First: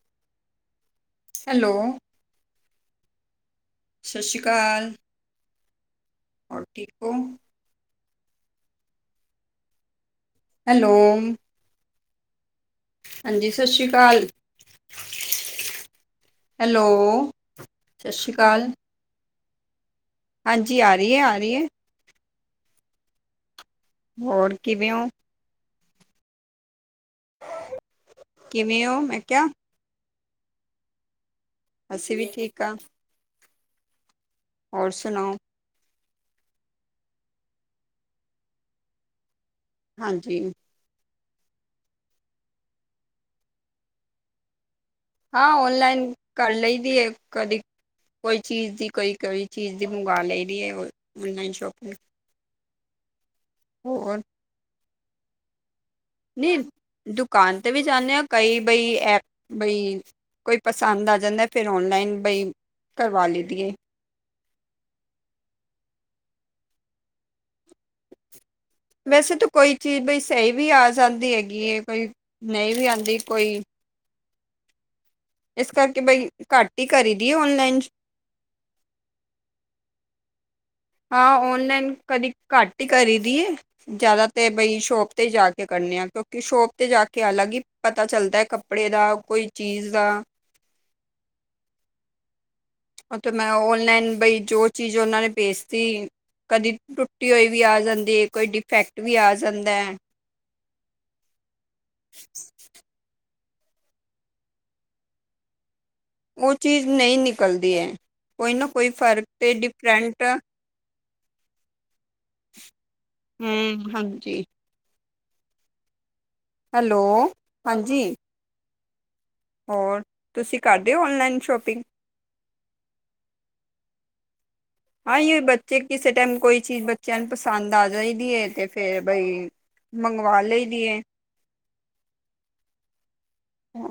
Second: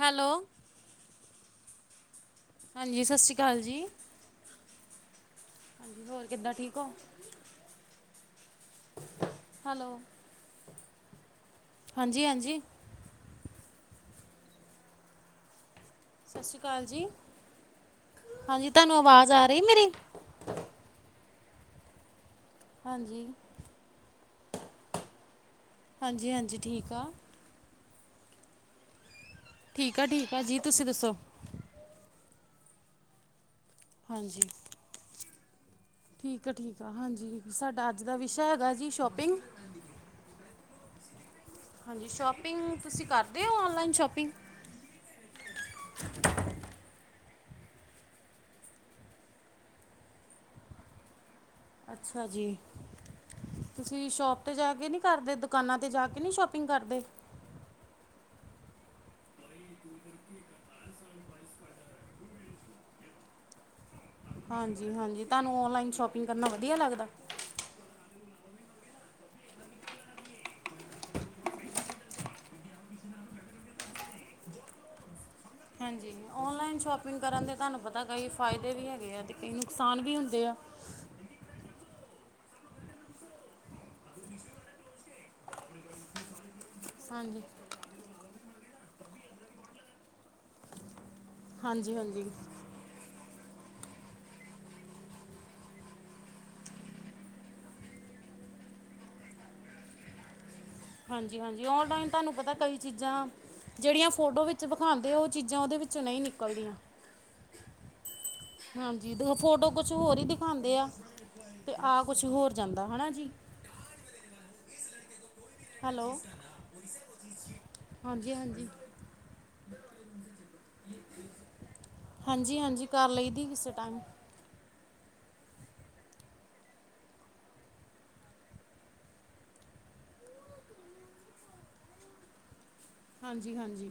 Hello. Hello. ਹਾਂਜੀ, ਸਸ ਸੀ਼ ਕਾਲ ਜੀ। ਸ਼ਸੀ਼ ਕਾਲ। ਹਾਂਜੀ, ਹੋਰ ਕਿੱਦਾਂ ਔਰ, ਠੀਕ ਹੋ? ਔ? ਹੈਲੋ। ਹੈਲੋ। ਹਾਂਜੀ-ਹਾਂਜੀ। ਹਾਂਜੀ, ਸਸ ਸ੍ਰੀ ਕਾਲ। ਸਸ ਸੀ਼ ਕਾਲ ਜੀ, ਸਤਿ ਸ਼੍ਰੀ ਅਕਾਲ ਹਾਂਜੀ ਤੁਆਨੂੰ ਆਵਾਜ਼ ਆ ਰਈ ਏ ਮੇਰੀ? ਹਾਂਜੀ, ਆ ਰਈ ਐ, ਆ ਰਈ ਐ। ਹਾਂਜੀ। ਹੋਰ, ਕਿਵੇਂ ਔ? ਹਾਂਜੀ-ਹਾਂਜੀ, ਠੀਕ ਆਂ। ਕਿਵੇਂ ਔ? ਮੈਂ ਕਿਆ। ਠੀਕ ਆ, ਠੀਕ ਆ ਜੀ, ਤੁਸੀਂ ਦੱਸੋ? ਅਸੀਂ ਵੀ ਠੀਕ ਆਂ। ਹਾਂਜੀ। ਹੋਰ ਸੁਣਾਓ? ਠੀਕ ਆ ਠੀਕ ਆ ਹਾਂਜੀ, ਸਾਡਾ ਅੱਜ ਦਾ ਵਿਸ਼ਾ ਹੈਗਾ ਜੀ ਸ਼ੋਪਿੰਗ। ਹਾਂਜੀ। ਹਾਂਜੀ, ਸ਼ੋਪਿੰਗ ਤੁਸੀਂ ਕਰਦੇ ਔ, ਔਨਲਾਈਨ ਸ਼ੋਪਿੰਗ? ਹਾਂ, ਔਨਲਾਈਨ ਕਰ ਲਈ ਦੀ ਏ ਕਦੀ ਕੋਈ ਚੀਜ਼ ਦੀ ਕੋਈ ਕੋਈ ਚੀਜ਼ ਦੀ ਮੰਗਵਾ ਲਈ ਦੀ ਏ ਔ ਔਨਲਾਈਨ ਸ਼ੋਪਿੰ ਅੱਛਾ ਜੀ, ਤੁਸੀਂ ਵੀ ਹੋਰ ਸ਼ੋਪ ਤੇ ਜਾ ਕੇ ਨੀ ਕਰਦੇ ਦੁਕਾਨਾਂ ਤੇ ਜਾ ਕੇ ਨਹੀਂ ਨੀ ਸ਼ੋਪਿੰਗ ਕਰਦੇ? ਦੁਕਾਨ ਤੇ ਵੀ ਜਾਂਦੇ ਆਂ, ਕਈ ਬਈ ਐ ਬਈ ਕੋਈ ਪਸੰਦ ਆ ਜਾਂਦਾ ਫੇਰ ਔਨਲਾਈਨ ਬਈ ਕਰਵਾ ਲੀ ਦੀ ਏ। ਹਾਂਜੀ-ਹਾਂਜੀ, ਤਾਨੂੰ ਔਨਲਾਈਨ ਸ਼ੋਪਿੰਗ ਕਰਨਾ ਵਧੀਆ ਲੱਗਦਾ? ਵੈਸੇ ਤੇ ਕੋਈ ਚੀਜ਼ ਬਈ ਸਹੀ ਵੀ ਆ ਜਾਂਦੀ ਹੈਗੀ ਏ ਕੋਈ ਨਈ ਵੀ ਆੰਦੀ ਕੋਈ ਇਸ ਕਰਕੇ ਹਾਂਜੀ, ਬਈ ਘੱਟ ਔਨਲਾਈਨ ਹੀ ਕਰੀ ਸ਼ੋਪਿੰਗ ਦੀ ਕਰਨ ਦੇ ਔਨਲਾਈਨ ਤਾਨੂੰ ਪਤਾ ਕਈ ਫਾਇਦੇ ਵੀ ਹੈਗੇ ਐ ਤੇ ਕਈ ਨੁਕਸਾਨ ਵੀ ਹੁੰਦੇ ਆ। ਹਾਂ, ਔਨਲਾਈਨ ਕਦੀ ਘੱਟ ਈ ਕਰੀ ਦੀ ਏ। ਜਾਦਾ ਤੇ ਬਈ ਸ਼ੋਪ ਤੇ ਈ ਜਾ ਕੇ ਕਰਨੇ ਆ, ਕਿਉਂਕਿ ਸ਼ੋਪ ਤੇ ਜਾ ਕੇ ਹਾਂਜੀ, ਅਲੱਗ ਈ ਪਤਾ ਚੱਲਦਾ ਕੱਪੜੇ ਦਾ, ਕੋਈ ਚੀਜ਼ ਦਾ। ਹਾਂਜੀ-ਹਾਂਜੀ। ਔ ਤੇ ਮੈਂ ਔਨਲਾਈਨ ਬਈ ਜੋ ਚੀਜ਼ ਓਨਾਂ ਨੇ ਭੇਜਤੀ ਕਦੀ ਟੁੱਟੀ ਹੋਈ ਵੀ ਆ ਜਾਂਦੀ ਕੋਈ ਡਿਫੈਕਟ ਵੀ ਆ ਜਾਂਦਾ। ਹਾਂਜੀ-ਹਾਂਜੀ ਔਨਲਾਈਨ ਤੁਹਾਨੂੰ ਪਤਾ ਕਈ ਚੀਜ਼ਾਂ ਜਿਹੜੀਆਂ ਫੋਟੋ ਵਿੱਚ ਵਿਖਾਉਂਦੇ ਉਹ ਚੀਜ਼ਾਂ ਓਦੇ ਵਿੱਚ ਔ ਚੀਜ਼ ਨਈ ਨਿਕਲਦੀ ਏ। ਹਾਂਜੀ ਦੋ ਫੋਟੋ ਕੁਛ ਹੋਰ ਹੀ ਦਿਖਾਉਂਦੇ ਆ। ਤੇ ਆ ਕੁਛ ਹੋਰ ਜਾਂਦਾ ਹਨਾ ਜੀ। ਹਮ ਹਾਂਜੀ ਹੈਲੋ। ਹੈਲੋ ਹਾਂਜੀ। ਹਾਂਜੀ-ਹਾਂਜੀ। ਹੋਰ ਤੁਸੀਂ ਕਰਦੇ ਓ ਔਨਲਾਈਨ ਸ਼ੋਪਿੰਗ? ਹਾਂਜੀ-ਹਾਂਜੀ ਕਰ ਲਈ ਦੀ ਕਿਸੇ ਟਾਈਮ। ਹਾਂ ਜ ਬੱਚੇ ਕਿਸੇ ਟਾਈਮ ਕੋਈ ਚੀਜ਼ ਬੱਚਿਆਂ ਨੂੰ ਪਸੰਦ ਆ ਜਾਈਦੀ ਹੈ ਤੇ ਫੇਰ ਬਈ ਮੰਗਵਾ ਲਈ ਦੀ ਏ। ਹਾਂਜੀ-ਹਾਂਜੀ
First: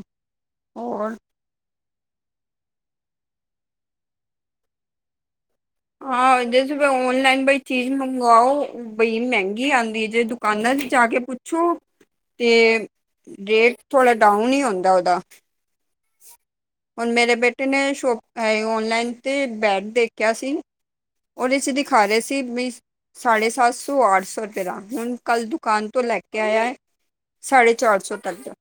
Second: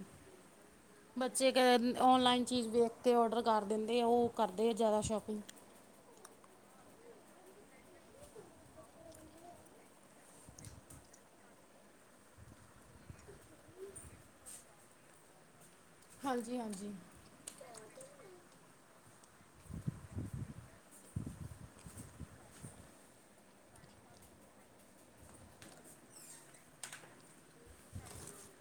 ਬ ਚੇ ਕਹਿਣ ਔਨਲਾਈਨ ਚੀਜ਼ ਵੇਖ ਕੇ ਔਡਰ ਕਰ ਦਿੰਦੇ ਆ ਉਹ ਕਰਦੇ ਆ ਜਾਦਾ ਸ਼ੋਪਿੰਗ। ਹਾਂ ਜੈਸੇ ਭੀ ਔਨਲਾਈਨ ਕੋਈ ਚੀਜ਼ ਮੰਗਵਾਓ ਬਈ ਮੈਂਗੀ ਆਂਦੀ ਏ ਜੇ ਦੁਕਾਨਾਂ ਤੇ ਜਾ ਕੇ ਪੁੱਛੋ ਤੇ ਰੇਟ ਥੋੜਾ ਡਾਊਨ ਈ ਹੁੰਦਾ ਓਦਾ। ਹਾਂਜੀ-ਹਾਂਜੀ। ਮੇਰੇ ਬੇਟੇ ਨੇ ਸ਼ੋਪ ਅ ਔਨਲਾਈਨ ਤੇ ਬੈਟ ਦੇਖਿਆ ਸੀ ਓਦੇ ਚ ਦਿਖਾ ਰੇ ਸੀ ਬੀ ਸਾਢੇ ਸੱਤ ਸੌ-ਅੱਠ ਸੌ ਰੁਪਏ ਦਾ ਹੁਣ ਕੱਲ ਦੁਕਾਨ ਤੋਂ ਲੈ ਕੇ ਆਯਾ ਐ ਸਾਢੇ ਚਾਰ ਸੌ ਤੱਕ ਦਾ।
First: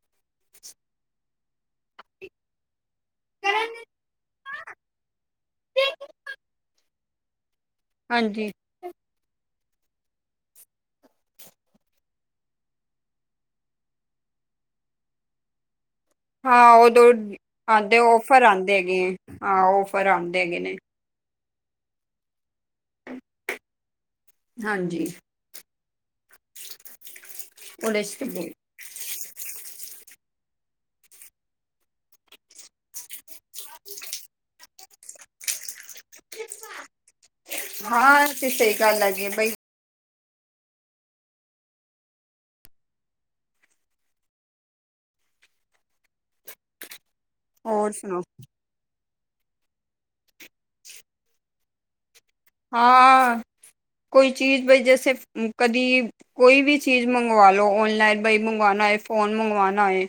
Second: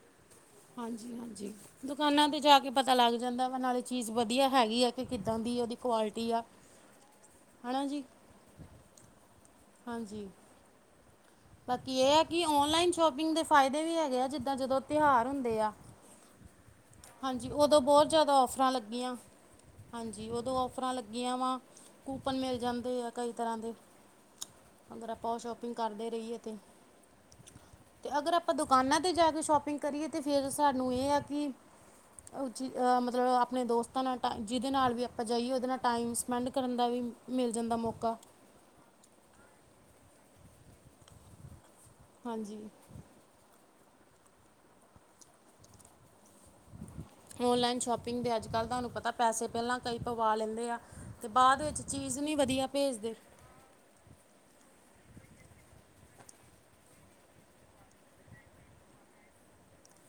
ਹਾਂਜੀ-ਹਾਂਜੀ। ਦੁਕਾਨਾਂ ਤੇ ਜਾ ਕੇ ਪਤਾ ਲੱਗ ਜਾਂਦਾ ਵਾ ਨਾਲੇ ਚੀਜ਼ ਵਧੀਆ ਹੈਗੀ ਐ ਕਿ ਕਿੱਦਾਂ ਦੀ ਓਦੀ ਕੁਆਲਿਟੀ ਆ ਹਨਾ ਜੀ। ਹਾਂਜੀ। ਹਾਂਜੀ। ਬਾਕੀ ਏ ਆ ਕਿ ਔਨਲਾਈਨ ਸ਼ੋਪਿੰਗ ਦੇ ਫਾਇਦੇ ਵੀ ਹੈਗੇ ਆ ਜਿੱਦਾਂ ਜਦੋਂ ਤਿਉਹਾਰ ਹੁੰਦੇ ਆ। ਹਾਂ ਉਦੋਂ ਹਾਂਜੀ ਓਦੋਂ ਆਉਂਦੇ ਬੋਹਤ ਜ਼ਿਆਦਾ ਔਫਰ ਔਫਰਾਂ ਆਉਂਦੇ ਲੱਗੀਆਂ ਹੈਗੇ ਹਾਂ ਔਫਰ ਹਾਂਜੀ ਆਉਂਦੇ ਓਦੋਂ ਹੈਗੇ ਨੇ ਔਫਰਾਂ ਲੱਗ ਲਗੀਆ ਵਾਂ। ਕੂਪਨ ਮਿਲ ਜਾਂਦੇ ਆ ਕਈ ਤਰ੍ਹਾਂ ਦੇ, ਹਾਂਜੀ ਅਗਰ ਆਪਾਂ ਓ ਸ਼ੋਪਿੰਗ ਕਾਰਦੇ ਰਈਏ ਤੇ, ਉਹਦੇ ਤੇ ਅਗਰ ਆਪਾਂ ਦੁੱਕ ਕਾਨਾਂ ਤੇ ਜਾ ਕੇ ਸ਼ੋਪਿੰਗ ਕਰੀਏ ਤੇ ਫੇਰ ਸਾਨੂੰ ਏ ਆ ਕਿ ਜ ਅ ਮਤਲਬ ਆਪਣੇ ਦੋਸਤਾਂ ਨਾਲ ਟ ਜਿਦੇ ਨਾਲ ਵੀ ਆਪਾਂ ਜਾਈਏ ਓਦੇ ਨਾਲ ਟਾਈਮ ਸਪੈਂਡ ਕਰਨ ਦਾ ਵੀ ਮਿਲ ਜਾਂਦਾ ਮੌਕਾ। ਹਾਂ ਤੇ ਸਈ ਗੱਲ ਹੈਗੀ ਏ ਬਈ। ਹਾਂਜੀ। ਔਨਲਾਈਨ ਹੋਰ ਸੁਣਾਓ ਸ਼ੋਪਿੰਗ ਦੇ ਅੱਜ-ਕੱਲ ਤਾਨੂੰ ਪਤਾ ਪੈਸੇ ਪੈਲਾਂ ਕਈ ਪਵਾ ਲੈਂਦੇ ਆ ਤੇ ਬਾਅਦ ਵਿੱਚ ਚੀਜ਼ ਨੀ ਵਧੀਆ ਭੇਜਦੇ ਹਾਂ ਕੋਈ ਚੀਜ਼ ਬਈ ਜੈਸੇ ਕਦੀ ਕੋਈ ਵੀ ਚੀਜ਼ ਮੰਗਵਾ ਲੋ ਔਨਲਾਈਨ ਬਈ ਮੰਗਵਾਣਾ ਹੈਏ ਫੋਨ ਮੰਗਵਾਣਾ ਹੋਏ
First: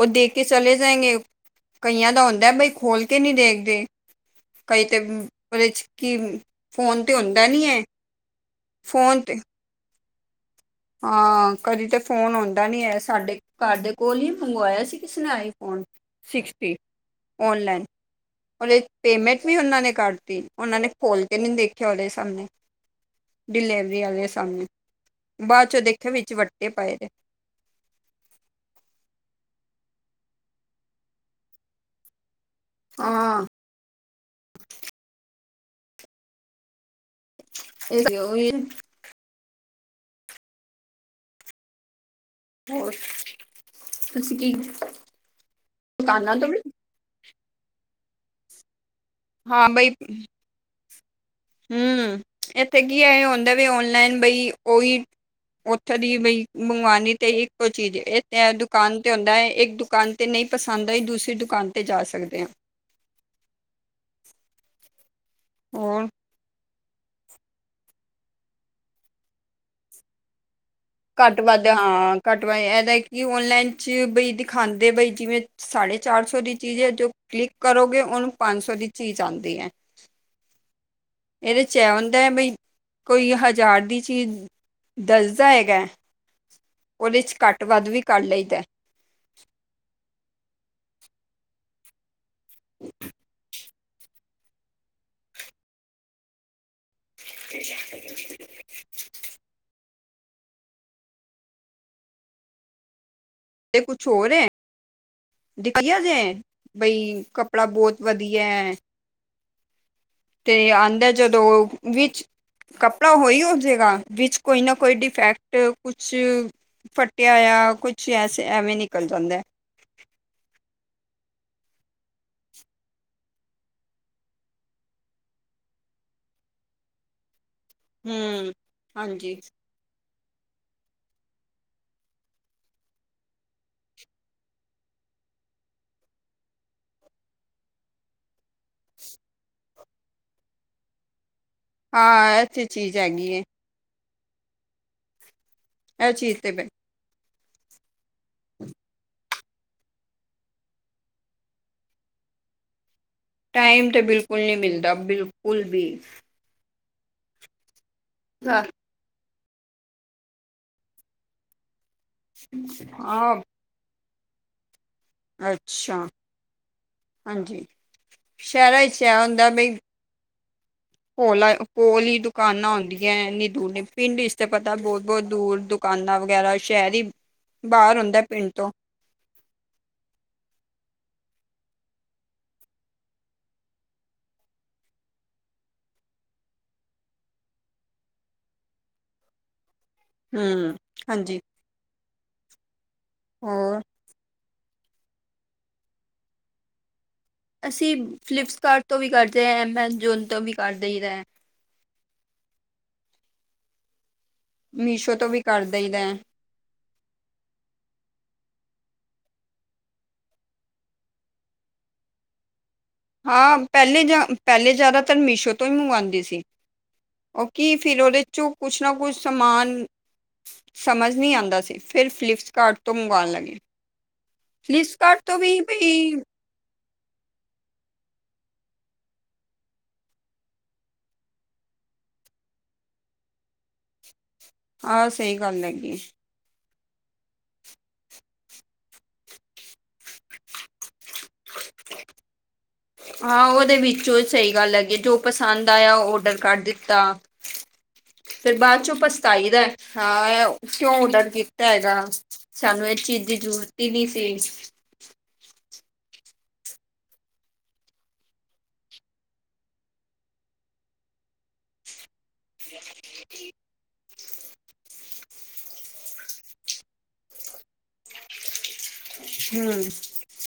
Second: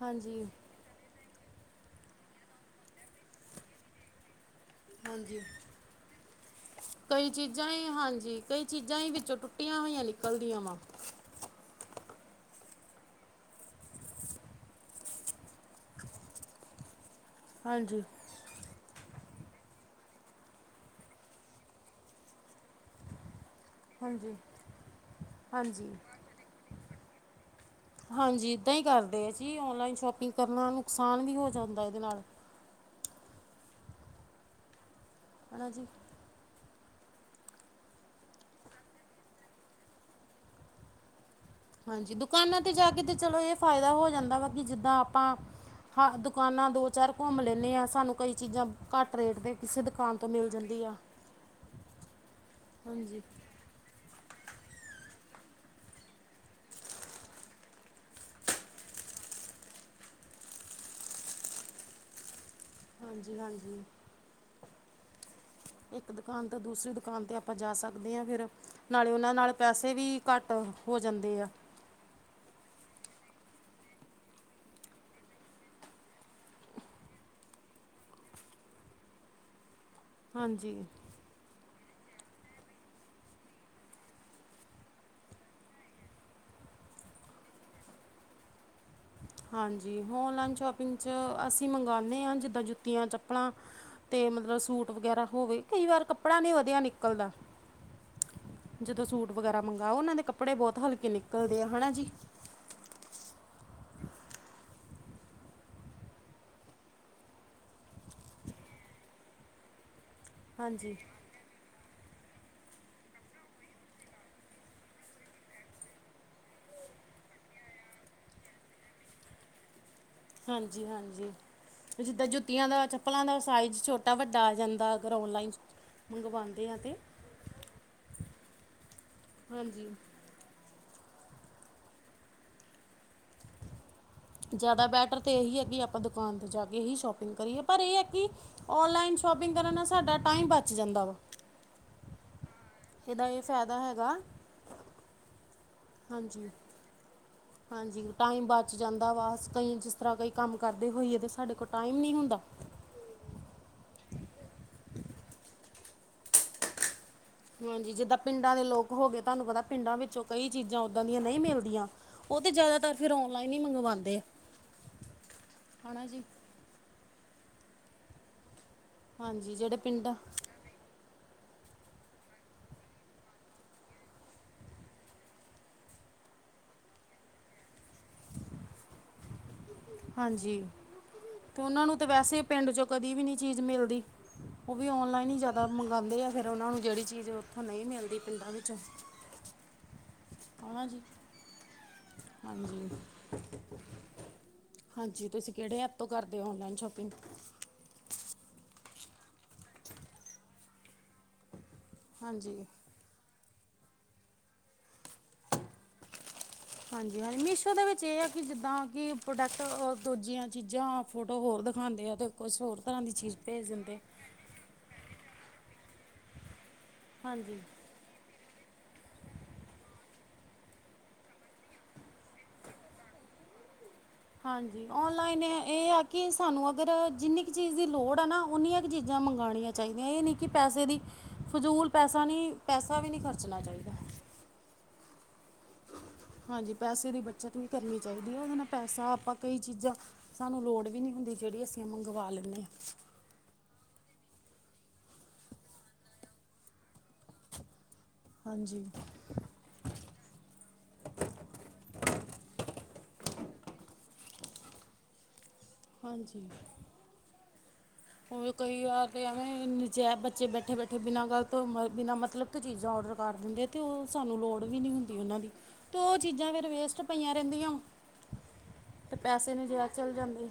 ਓ ਦੇ ਹਾਂਜੀ ਕੇ ਚਲੇ ਜਾਏਂਗੇ ਕਈਆਂ ਦਾ ਹੁੰਦਾ ਬਈ ਖੋਲ ਕੇ ਨੀ ਦੇਖਦੇ ਕਈ ਤੇ ਹਾਂਜੀ ਵ੍ਰੇਚ ਕਿ ਕਈ ਚੀਜ਼ਾਂ ਈ ਹਾਂਜੀ ਕਈ ਚੀਜ਼ਾਂ ਈ ਫੋਨ ਤੇ ਵਿੱਚੋਂ ਟੁੱਟੀਆਂ ਹੋਈਆਂ ਨਿਕਲਦੀਆਂ ਵਾ। ਹਾਂ ਕਦੀ ਤੇ ਫੋਨ ਹੁੰਦਾ ਨੀ ਐ ਸਾਡੇ ਕੱਰ ਦੇ ਕੋਲ ਈ ਮੰਗਵਾਇਆ ਸੀ ਕਿਸ ਨੇ ਆਈ ਫੋਨ ਸਿਕਸਟੀ ਔਨਲੈਨ ਹਾਂਜੀ ਓਦੇ ਪੇਮੈਂਟ ਵੀ ਓਨਾਂ ਨੇ ਕਾਰਤੀ ਓਨਾਂ ਨੇ ਖੋਲ ਕੇ ਨੀ ਦੇਖਿਆ ਓਦੇ ਸਾਮਣੇ ਡਿਲੇਵਰੀ ਵਾਲੇ ਹਾਂਜੀ ਸਾਮਣੇ ਬਾਅਦ ਚੋਂ ਹਾਂਜੀ ਦੇਖਿਆ ਵਿੱਚ ਵੱਟੇ ਪਾਏ ਦੇ। ਹਾਂਜੀ ਏਦਾਂ ਈ ਕਾਰਦੇ ਆ ਜੀ ਔਨਲਾਈਨ ਸ਼ੋਪਿੰਗ ਕਰ ਨਾਲ ਨੁਕਸਾਨ ਵੀ ਹੋ ਜਾਂਦਾ ਏਦੇ ਨਾਲ। ਆਂ। ਹੈਨਾ ਜੀ ਏ ਤੇ ਓ ਈ ਏ। ਹਾਂਜੀ, ਦੁਕਾਨਾਂ ਤੇ ਜਾ ਹੋਰ ਕੇ ਤੇ ਚਲੋ ਏ ਫਾਯਦਾ ਹੋ ਤੁਸੀਂ ਜਾਂਦਾ ਵਾ, ਕੀ ਕਿ ਜਿੱਦਾਂ ਆਪਾਂ ਹਾਂ ਤੋਂ ਵੀ ਦੁਕਾਨਾਂ ਦੋ ਚਲ ਘੁੰਮ ਲੈਂਣੇ ਆਂ ਸਾਨੂੰ ਕਈ ਚੀਜ਼ਾਂ ਕਟ ਰੇਟ ਤੇ ਹਾਂ ਕਿਸੇ ਬਈ ਦੁਕਾਨ ਤੋਂ ਮਿਲ ਜਂਦੀ ਆ ਹੂੰ ਇੱਥੇ ਕੀ ਹਾਂਜੀ ਐਏ ਹੁੰਦਾ ਵੀ ਔਨਲਾਈਨ ਬਈ ਓਈ ਓਥੋਂ ਦੀ ਬਈ ਮੰਗਵਾਨੀ ਤੇ ਇੱਕੋ ਚੀਜ਼, ਇਥ ਦੁਕਾਨ ਤੇ ਹੁੰਦਾ ਐ ਇੱਕ ਦੁਕਾਨ ਤੇ ਨਈ ਪਸੰਦ ਆਈ, ਦੂਸਰੀ ਦੁਕਾਨ ਤੇ ਜਾ ਸਕਦੇ ਆਂ। ਹਾਂਜੀ-ਹਾਂਜੀ। ਹੋਰ ਇੱਕ ਦੁਕਾਨ ਤੋਂ ਦੂਸਰੀ ਦੁਕਾਨ 'ਤੇ ਆਪਾਂ ਜਾ ਸਕਦੇ ਹਾਂ ਫਿਰ ਨਾਲੇ ਓਨਾਂ ਨਾਲ ਪੈਸੇ ਵੀ ਘੱਟ ਹੋ ਘੱਟ ਜਾਂਦੇ ਆ। ਵੱਧ ਹਾਂ ਘੱਟ ਵਾ ਏਦਾ ਹੀ ਔਨਲਾਈਨ 'ਚ ਬਈ ਦਿਖਾਂਦੇ ਬਈ ਜਿਵੇਂ ਸਾਢੇ ਚਾਰ ਸੌ ਦੀ ਚੀਜ਼ ਏ, ਜੋ ਕਲਿੱਕ ਕਰੋਗੇ ਓਨੂੰ ਪੰਜ ਸੌ ਦੀ ਚੀਜ਼ ਆਂਦੀ ਐ। ਹਾਂਜੀ ਏਦੇ 'ਚ ਐ ਹੁੰਦਾ ਬ‌ਈ, ਕੋਈ ਹਜ਼ਾਰ ਦੀ ਚੀਜ਼ ਦੱਸਦਾ ਹੈਗਾ ਓਦੇ 'ਚ ਘੱਟ ਵੱਧ ਵੀ ਕਰ ਲਈਦਾ। ਹਾਂਜੀ ਔਨਲਾਈਨ ਸ਼ੋਪਿੰਗ 'ਚ ਅਸੀਂ ਮੰਗਣੇ ਆਂ ਜਿੱਦਾਂ ਜੁੱਤੀਆਂ ਚੱਪਲਾਂ ਤੇ ਮਤਲਬ ਸੂਟ ਵਗੈਰਾ ਹੋਵੇ, ਕਈ ਵਾਰ ਕੱਪੜਾ ਨੀ ਵਧੀਆ ਨਿਕਲ [inaudible] ਜਦੋਂ ਸੂਟ ਵਗੈਰਾ ਮੰਗਾਓ, ਓਨਾਂ ਦੇ ਕੱਪੜੇ ਬੋਤ ਹਲਕੇ ਨਿਕਲਦੇ ਆ ਹਨਾ ਜੀ। ਤੇ ਕੁੱਛ ਹੋਰ ਐ। [unintelligible] ਜੇ ਬਈ ਕੱਪੜਾ ਬਹੁਤ ਵਧੀਆ ਤੇ ਹਾਂਜੀ। ਆਂਦਾ ਜਦੋਂ ਵਿੱਚ ਕੱਪੜਾ ਓਹੀ ਹੋਜੇ ਗਾ, ਵਿੱਚ ਕੋਈ ਨਾ ਕੋਈ ਡਿਫੈਕਟ ਕੁਛ ਫੱਟਿਆ ਆ ਕੁਛ ਐਸੇ, ਐਵੇਂ ਨਿਕਲ ਜਾਂਦਾ। ਹਾਂਜੀ ਹਾਂਜੀ ਜਿੱਦਾਂ ਜੁੱਤੀਆਂ ਦਾ, ਚੱਪਲਾਂ ਦਾ, ਸਾਈਜ਼ ਛੋਟਾ ਵੱਡਾ ਆ ਜਾਂਦਾ, ਅਗਰ ਔਣਲਾਈਨ ਮੰਗਵਾਂਦੇ ਆ ਤੇ ਹੂੰ ਹਾਂਜੀ ਹਾਂਜੀ ਜਾਦਾ ਬੈਟਰ ਤੇ ਏਹੀ ਆ ਕੀ ਆਪਾਂ ਦੁਕਾਨ ਤੇ ਜਾ ਕੇ ਹੀ ਸ਼ੋਪਿੰਗ ਕਰੀਏ। ਪਰ ਏ ਆ ਕੀ ਔਨਲਾਈਨ ਸ਼ੋਪਿੰਗ ਕਰਨ ਨਾਲ ਸਾਡਾ ਟਾਈਮ ਬਚ ਜਾਂਦਾ ਵਾ। ਆ ਏ ਤੇ ਚੀਜ਼ ਹੈਗੀ ਏ। ਕਿਦਾਂ ਹੈਗਾ। ਇਹ ਚੀਜ਼ ਹਾਂਜੀ ਤੇ ਬ ਹਾਂਜੀ, ਟਾਈਮ ਬਚ ਜਾਂਦਾ ਵਾ ਕਈ ਜਿਸ ਤਰ੍ਹਾਂ ਕਈ ਕੰਮ ਕਰਦੇ ਹੋਈਏ, ਤਾਂ ਸਾਡੇ ਕੋਲ ਟਾਈਮ ਨੀ ਹੁੰਦਾ। ਟਾਈਮ ਤੇ ਬਿਲਕੁਲ ਨੀ ਮਿਲਦਾ, ਬਿਲਕੁਲ ਵੀ। ਹਾਂਜੀ, ਜਿੱਦਾਂ ਪਿੰਡਾਂ ਦੇ ਲੋਕ ਹੋ ਗਏ, ਤਾਨੂੰ ਪਤਾ ਪਿੰਡਾਂ ਵਿੱਚੋਂ ਕਈ ਚੀਜ਼ਾਂ ਓਦਾਂ ਦੀਆਂ ਨਈ ਮਿਲਦੀਆਂ। ਓ ਤੇ ਜਾਦਾਤਰ ਫੇਰ ਹਾਂ, ਓਨਲਾਈਨ ਈ ਮੰਗਵਾਂਦੇ। ਅੱਛਾ ਹਾਂਜੀ ਸੈ਼ਰਾਂ 'ਚ ਹਾਂਜੀ, ਜੇੜੇ ਪਿੰਡਾਂ ਹੋਲ ਆਏ ਕੋਲ ਈ ਦੁਕਾਨਾਂ ਹੁੰਦੀਆਂ, ਏਨੀ ਦੂਰ ਨੀ ਪਿੰਡ ਇਚ ਤੇ ਪਤਾ ਬੋਤ ਬੋਤ ਦੂਰ ਦੁ ਦਕਾਨਾਂ ਵਗੈਰਾ, ਸੈ਼ਰ ਈ ਬਾਰ ਹੁੰਦਾ ਪਿੰਡ ਤੋਂ ਹਾਂਜੀ ਤੇ ਓਨਾਂ ਨੂੰ ਤੇ ਵੈਸੇ, ਪਿੰਡ ਚੋਂ ਕਦੀ ਵੀ ਨੀ ਚੀਜ਼ ਮਿਲਦੀ। ਓ ਵੀ ਔਨਲਾਇਨ ਈ ਜਾਦਾ ਮੰਗਾਂਦੇ ਆ, ਫੇਰ ਓਨਾ ਨੂੰ ਜੇੜੀ ਚੀਜ਼ ਓਥੋ ਨ‌ਈ ਮਿਲਦੀ, ਪਿੰਡਾਂ ਵਿੱਚੋਂ ਹੈ ਹੂੰ ਨਾ ਜੀ ਹਾਂਜੀ ਹਾਂਜੀ ਹੋਰ ਹਾਂਜੀ, ਤੁਸੀਂ ਕੇੜੇ ਐਪ ਤੋਂ ਕਰਦੇ ਓ ਔਨਲਾਈਨ ਸ਼ੋਪਿੰਗ। ਅਸੀਂ ਫਲਿੱਪਸਕਾਰਟ ਤੋਂ ਵੀ ਕਰਦੇ ਐ ਐਮਾਜੋਨ ਤੋਂ ਵੀ ਕਰ ਦੇਈ ਦਾ। ਹਾਂਜੀ। ਮੀਸ਼ੋ ਤੋਂ ਵੀ ਕਰ ਦਈ ਦਾ। ਹਾਂਜੀ-ਹਾਂਜੀ ਮੀਸ਼ੋ ਦੇ ਵਿੱਚ ਏ ਆ ਕੀ ਜਿੱਦਾਂ ਕੀ ਪ੍ਰੋਡਕਟ ਆ ਦੂਜੀਆਂ ਚੀਜ਼ਾਂ ਫੋਟੋ ਹੋਰ ਦਿਖਾਂਦੇ ਆ ਤੇ। ਕੁਛ ਹੋਰ ਤਾ ਨੀ। ਹਾਂ ਪਹਿਲੇ ਜਾ, ਪਹਿਲੇ ਜਾਦਾਤਰ ਮੀਸ਼ੋ ਤੋਂ ਹੀ ਮੰਗਵਾਂਦੇ ਸੀ। ਓ ਹਾਂਜੀ ਕੀ। ਫਿਰ ਓਦੇ ਚੋਂ ਕੁਛ ਨਾ ਕੁਛ ਸਮਾਨ। ਸਮਜ਼ ਨੀ ਆਂਦਾ ਸੀ। ਫਿਰ ਫਲਿੱਪਕਾਰਟ ਤੋਂ ਮੰਗਾਂਨ ਲੱਗੇ। ਹਾਂਜੀ, ਫਲਿੱਪਕਾਰਟ ਤੋਂ ਔਨਲਾਈਨ ਵੀ ਏਹ ਆ ਬਈ ਕਿ। ਤਾਂਨੂੰ ਅਗਰ ਜਿੰਨੀ ਕੁ ਚੀਜ਼ ਦੀ ਲੋੜ ਹੈ ਨਾ ਉਨੀਆਂ ਕੁ ਚੀਜ਼ਾਂ ਮੰਗਾਂਨੀਆ ਚਾਹੀਦੀਆਂ। ਏਹ ਨਹੀਂ ਕਿ ਪੈਸੇ ਦੀ। ਫਜੂਲ ਪੈਸਾ ਨੀ ਪੈਸਾ ਵੀ ਨਹੀਂ ਖਰਚਣਾ ਚਾਇਦਾ। ਹਾਂ ਸਹੀ ਗੱਲ ਹੈਗੀ। ਹਾਂਜੀ, ਪੈਸੇ ਦੀ ਬੱਚਤ ਵੀ ਕਰਨੀ ਚਾਇਦੀ ਏ। ਨਾ ਪੈਸਾ ਆਪਾਂ ਕਈ ਚੀਜ਼ਾਂ। ਸਾਨੂੰ ਲੋੜ ਵੀ ਨਹੀਂ ਹੁੰਦੀ ਜੇੜੀ ਅਸੀਂ ਮੰਗਵਾ ਲੈਂਦੇ ਆਂ। ਹਾਂ, ਉਦੇ ਵਿੱਚੋਂ ਸਹੀ ਗੱਲ ਹੈਗੀ। ਜੋ ਪਸੰਦ ਆਯਾ ਓਡਰ ਕਰ ਦਿੱਤਾ। ਫੇਰ ਬਾਦ ਹਾਂਜੀ ਚੋਂ ਪਛਤਾਈ ਦਾ। ਹਾਂ ਕਿਉਂ ਔਡਰ ਕੀਤਾ ਹੈਗਾ। ਸਾਨੂੰ ਇਸ ਚੀਜ਼ ਦੀ ਜ਼ਰੂਰਤ ਈ ਨੀ ਸੀ। ਹਾਂਜੀ। ਕਈ ਵਾਰ ਤੇ, ਐਵੇਂ ਜੈ ਬੱਚੇ ਬੈਠੇ-ਬੈਠੇ ਬਿਨਾਂ ਗਲ ਤੋਂ ਬਿਨਾਂ ਮ। ਗਲਤ ਚੀਜ਼ਾਂ ਓਡਰ ਕਰ ਦਿੰਦੇ। ਅਤੇ ਉਹ ਸਾਨੂੰ ਲੋੜ ਵੀ ਨਹੀਂ ਹੁੰਦੀ ਓਨਾਂ ਦੀ। ਤੇ ਓਹ ਚੀਜ਼ਾਂ ਫੇਰ ਵੇਸਟ ਪਈਆਂ ਰੈਦੀਆਂ ਵਾ। ਤੇ ਪੈਸੇ ਨੂੰ ਹਮ ਜੇਯਾ ਚੱਲ ਜਾਂਦੇ।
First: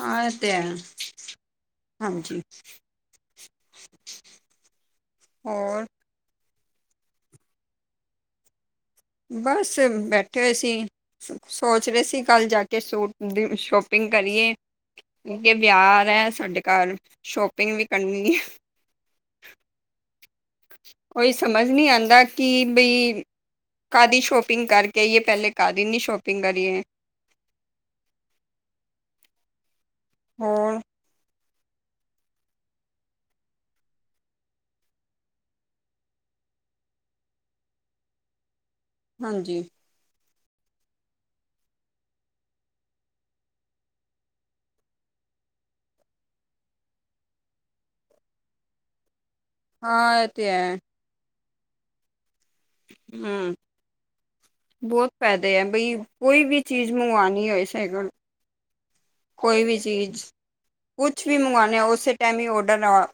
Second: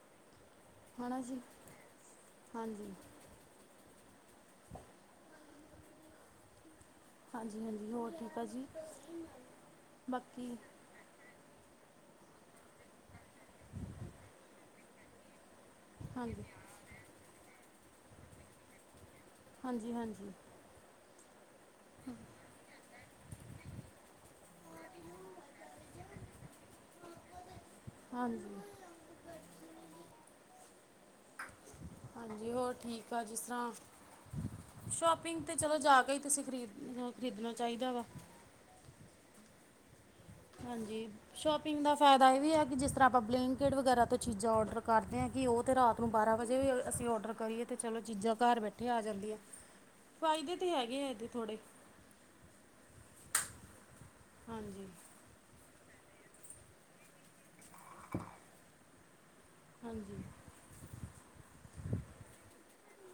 ਹਾਂ, ਅਹ ਤੇ ਹੈ ਨਾ ਜੀ ਹਾਂਜੀ। ਹਾਂਜੀ ਹੋਰ। ਹਾਂਜੀ- ਹਾਂਜੀ ਹੋਰ ਠੀਕ ਆ ਜੀ? ਬਸ ਬੈਠੇ ਹੋਏ ਬਾਕੀ ਸੀ। ਸੋਚ ਰੇ ਸੀ ਕੱਲ੍ਹ ਜਾ ਕੇ ਸੂਟ ਦੀ ਸ਼ੋਪਿੰਗ ਕਰੀਏ। ਕਿਉਕਿ ਵਿਆਹ ਆ ਰਿਹਾ ਹਾਂਜੀ ਸਾਡੇ ਘਰ ਸ਼ੋਪਿੰਗ ਵੀ ਕਰਨੀ ਏ। ਹਾਂਜੀ-ਹਾਂਜੀ। ਕੋਈ ਸਮਝ ਨਹੀਂ ਆਂਦਾ ਕਿ ਬਈ। ਕਾਦੀ ਸ਼ੋਪਿੰਗ ਕਰਕੇ ਆਈਏ, ਪਹਿਲੇ ਕਾਦੀ ਨੀ ਸ਼ੋਪਿੰਗ ਕਰੀਏ। ਹਾਂਜੀ। ਹੋਰ ਹਾਂਜੀ, ਹੋਰ ਠੀਕ ਆ। ਜਿਸ ਤਰ੍ਹਾਂ। ਸ਼ੋਪਿੰਗ ਤੇ ਚਲੋ ਜਾ ਕੇ ਹੀ ਤੁਸੀਂ ਖਰੀਦ ਖਰੀਦਨਾ ਚਾਇਦਾ ਵਾ। ਹਾਂਜੀ। ਹਾਂਜੀ। ਸ਼ੋਪਿੰਗ ਦਾ ਫਾਇਦਾ ਇਹ ਵੀ ਹੈ ਕਿ ਜਿਸ ਤਰ੍ਹਾਂ ਆਪਾਂ ਬਲੈਂਕਿਟ ਵਗੈਰਾ ਤੋਂ ਚੀਜ਼ਾਂ ਔਡਰ ਕਰਦੇ ਆ, ਕਿ ਉਹ ਤਾਂ ਰਾਤ। ਊਂ ਬਾਰਾਂ ਵਜੇ ਵੀ ਅਸੀਂ ਔਡਰ ਕਰੀਏ ਤੇ ਚਲੋ ਚੀਜ਼ਾਂ ਘਰ ਬੈਠੇ ਆ ਜਾਂਦੀਆਂ। ਹਾਂ ਇਹ ਫਾਇਦੇ ਤੇ ਹੈ ਹੈਗੇ ਆ ਇਹਦੇ ਥੋੜੇ। ਹੂੰ। ਹਾਂਜੀ ਬੋਤ ਫਾਇਦੇ ਅ। ਬਈ ਕੋਈ ਵੀ ਚੀਜ਼ ਮੰਗਵਾਨੀ ਹੋਏ। ਕੋਈ ਵੀ ਹਾਂਜੀ ਚੀਜ਼। ਕੁਛ ਵੀ ਮੰਗਵਾਉਣੇ ਓਸੇ ਟਾਈਮ ਈ ਔਡਰ ਆ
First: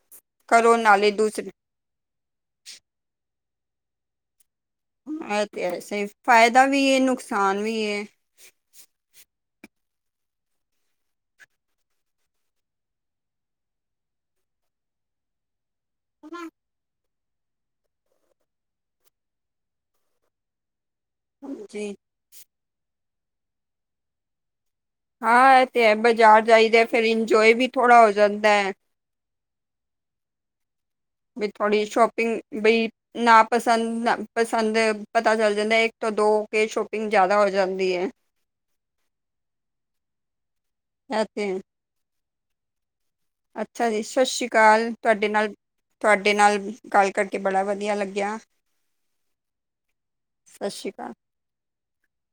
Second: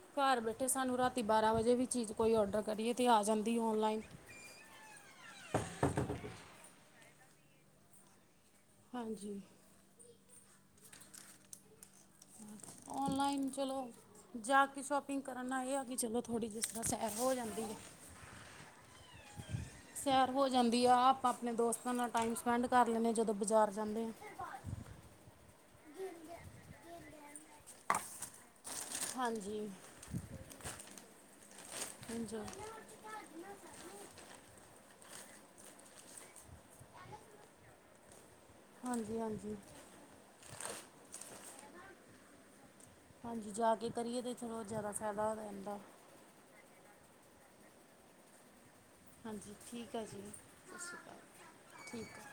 ਕਰੋ, ਨਾਲੇ ਦੂਸਰੇ। ਜੇ ਵੀ ਚੀਜ਼ ਕੋਈ ਔਡਰ ਕਰੀਏ ਤੇ, ਆ ਜਾਂਦੀ ਔਨਲਾਈਨ। ਇਹ ਤੇ ਹ ਸੇਫ, ਫਾਇਦਾ ਵੀ ਏ ਨੁਕਸਾਨ ਵੀ ਏ। ਹਾਂਜੀ। ਔਨਲਾਈਨ ਚਲੋ ਜਾ ਕੇ ਸ਼ੋਪਿੰਗ ਕਰਨ ਆਏ ਆ ਕਿ ਚਲੋ ਥੋੜ੍ਹੀ ਜਿਸ ਤਰ੍ਹਾਂ ਸੈਰ ਹੋ ਜਾਂਦੀ ਏ, ਸੈਰ ਹੋ ਜਾਂਦੀ ਆਪ ਆਪਣੇ ਜੀ ਦੋਸਤਾਂ ਨਾਲ ਟਾਈਮ ਸਪੈਂਡ ਕਰ ਲੈਨੇ ਆਂ ਜਦੋਂ ਬਜਾਰ ਜਾਂਨੇ ਆਂ। ਹਾਂ, ਐ ਤੇ ਹੈ। ਬਜਾਰ ਜਾਈਦੈ ਫਿਰ ਇੰਜੋਏ ਵੀ ਥੋੜਾ ਹੋ ਜਾਂਦੈ। ਹਾਂਜੀ। ਬੀ ਥੋੜੀ ਜੀ ਹਾਂਜੀ ਸ਼ੋਪਿੰਗ ਬਈ ਨਾ ਪਸੰਦ, ਨ ਪਸੰਦ ਪਤਾ ਚੱਲ ਜਾਂਦੈ। ਏੱਕ ਤੋਂ ਦੋ ਫੇਰ ਸ਼ੋਪਿੰਗ ਜਾਦਾ ਹੋ ਜਾਂਦੀ ਏ। ਹਾਂਜੀ-ਹਾਂਜੀ। ਐ ਤੇ ਹੈ। ਹਾਂਜੀ ਜਾ ਅੱਛਾ ਕੇ ਜੀ ਕਰੀਏ ਸਸ ਤਾਂ ਸ਼੍ਰੀ ਥੋੜ੍ਹਾ ਕਾਲ, ਜ਼ਿਆਦਾ ਤੁਆਡੇ ਫਾਇਦਾ ਨਾਲ ਰਹਿੰਦਾ ਤੁਆਡੇ ਨਾਲ ਗੱਲ ਕਰਕੇ ਬੜਾ ਵਧੀਆ ਲੱਗਿਆ। ਹਾਂਜੀ ਠੀਕ ਆ ਜੀ। ਸਤਿ ਸਸ ਸ਼੍ਰੀ ਸ੍ਰੀ ਅਕਾਲ ਕਾਲ, ਠੀਕ ਆ।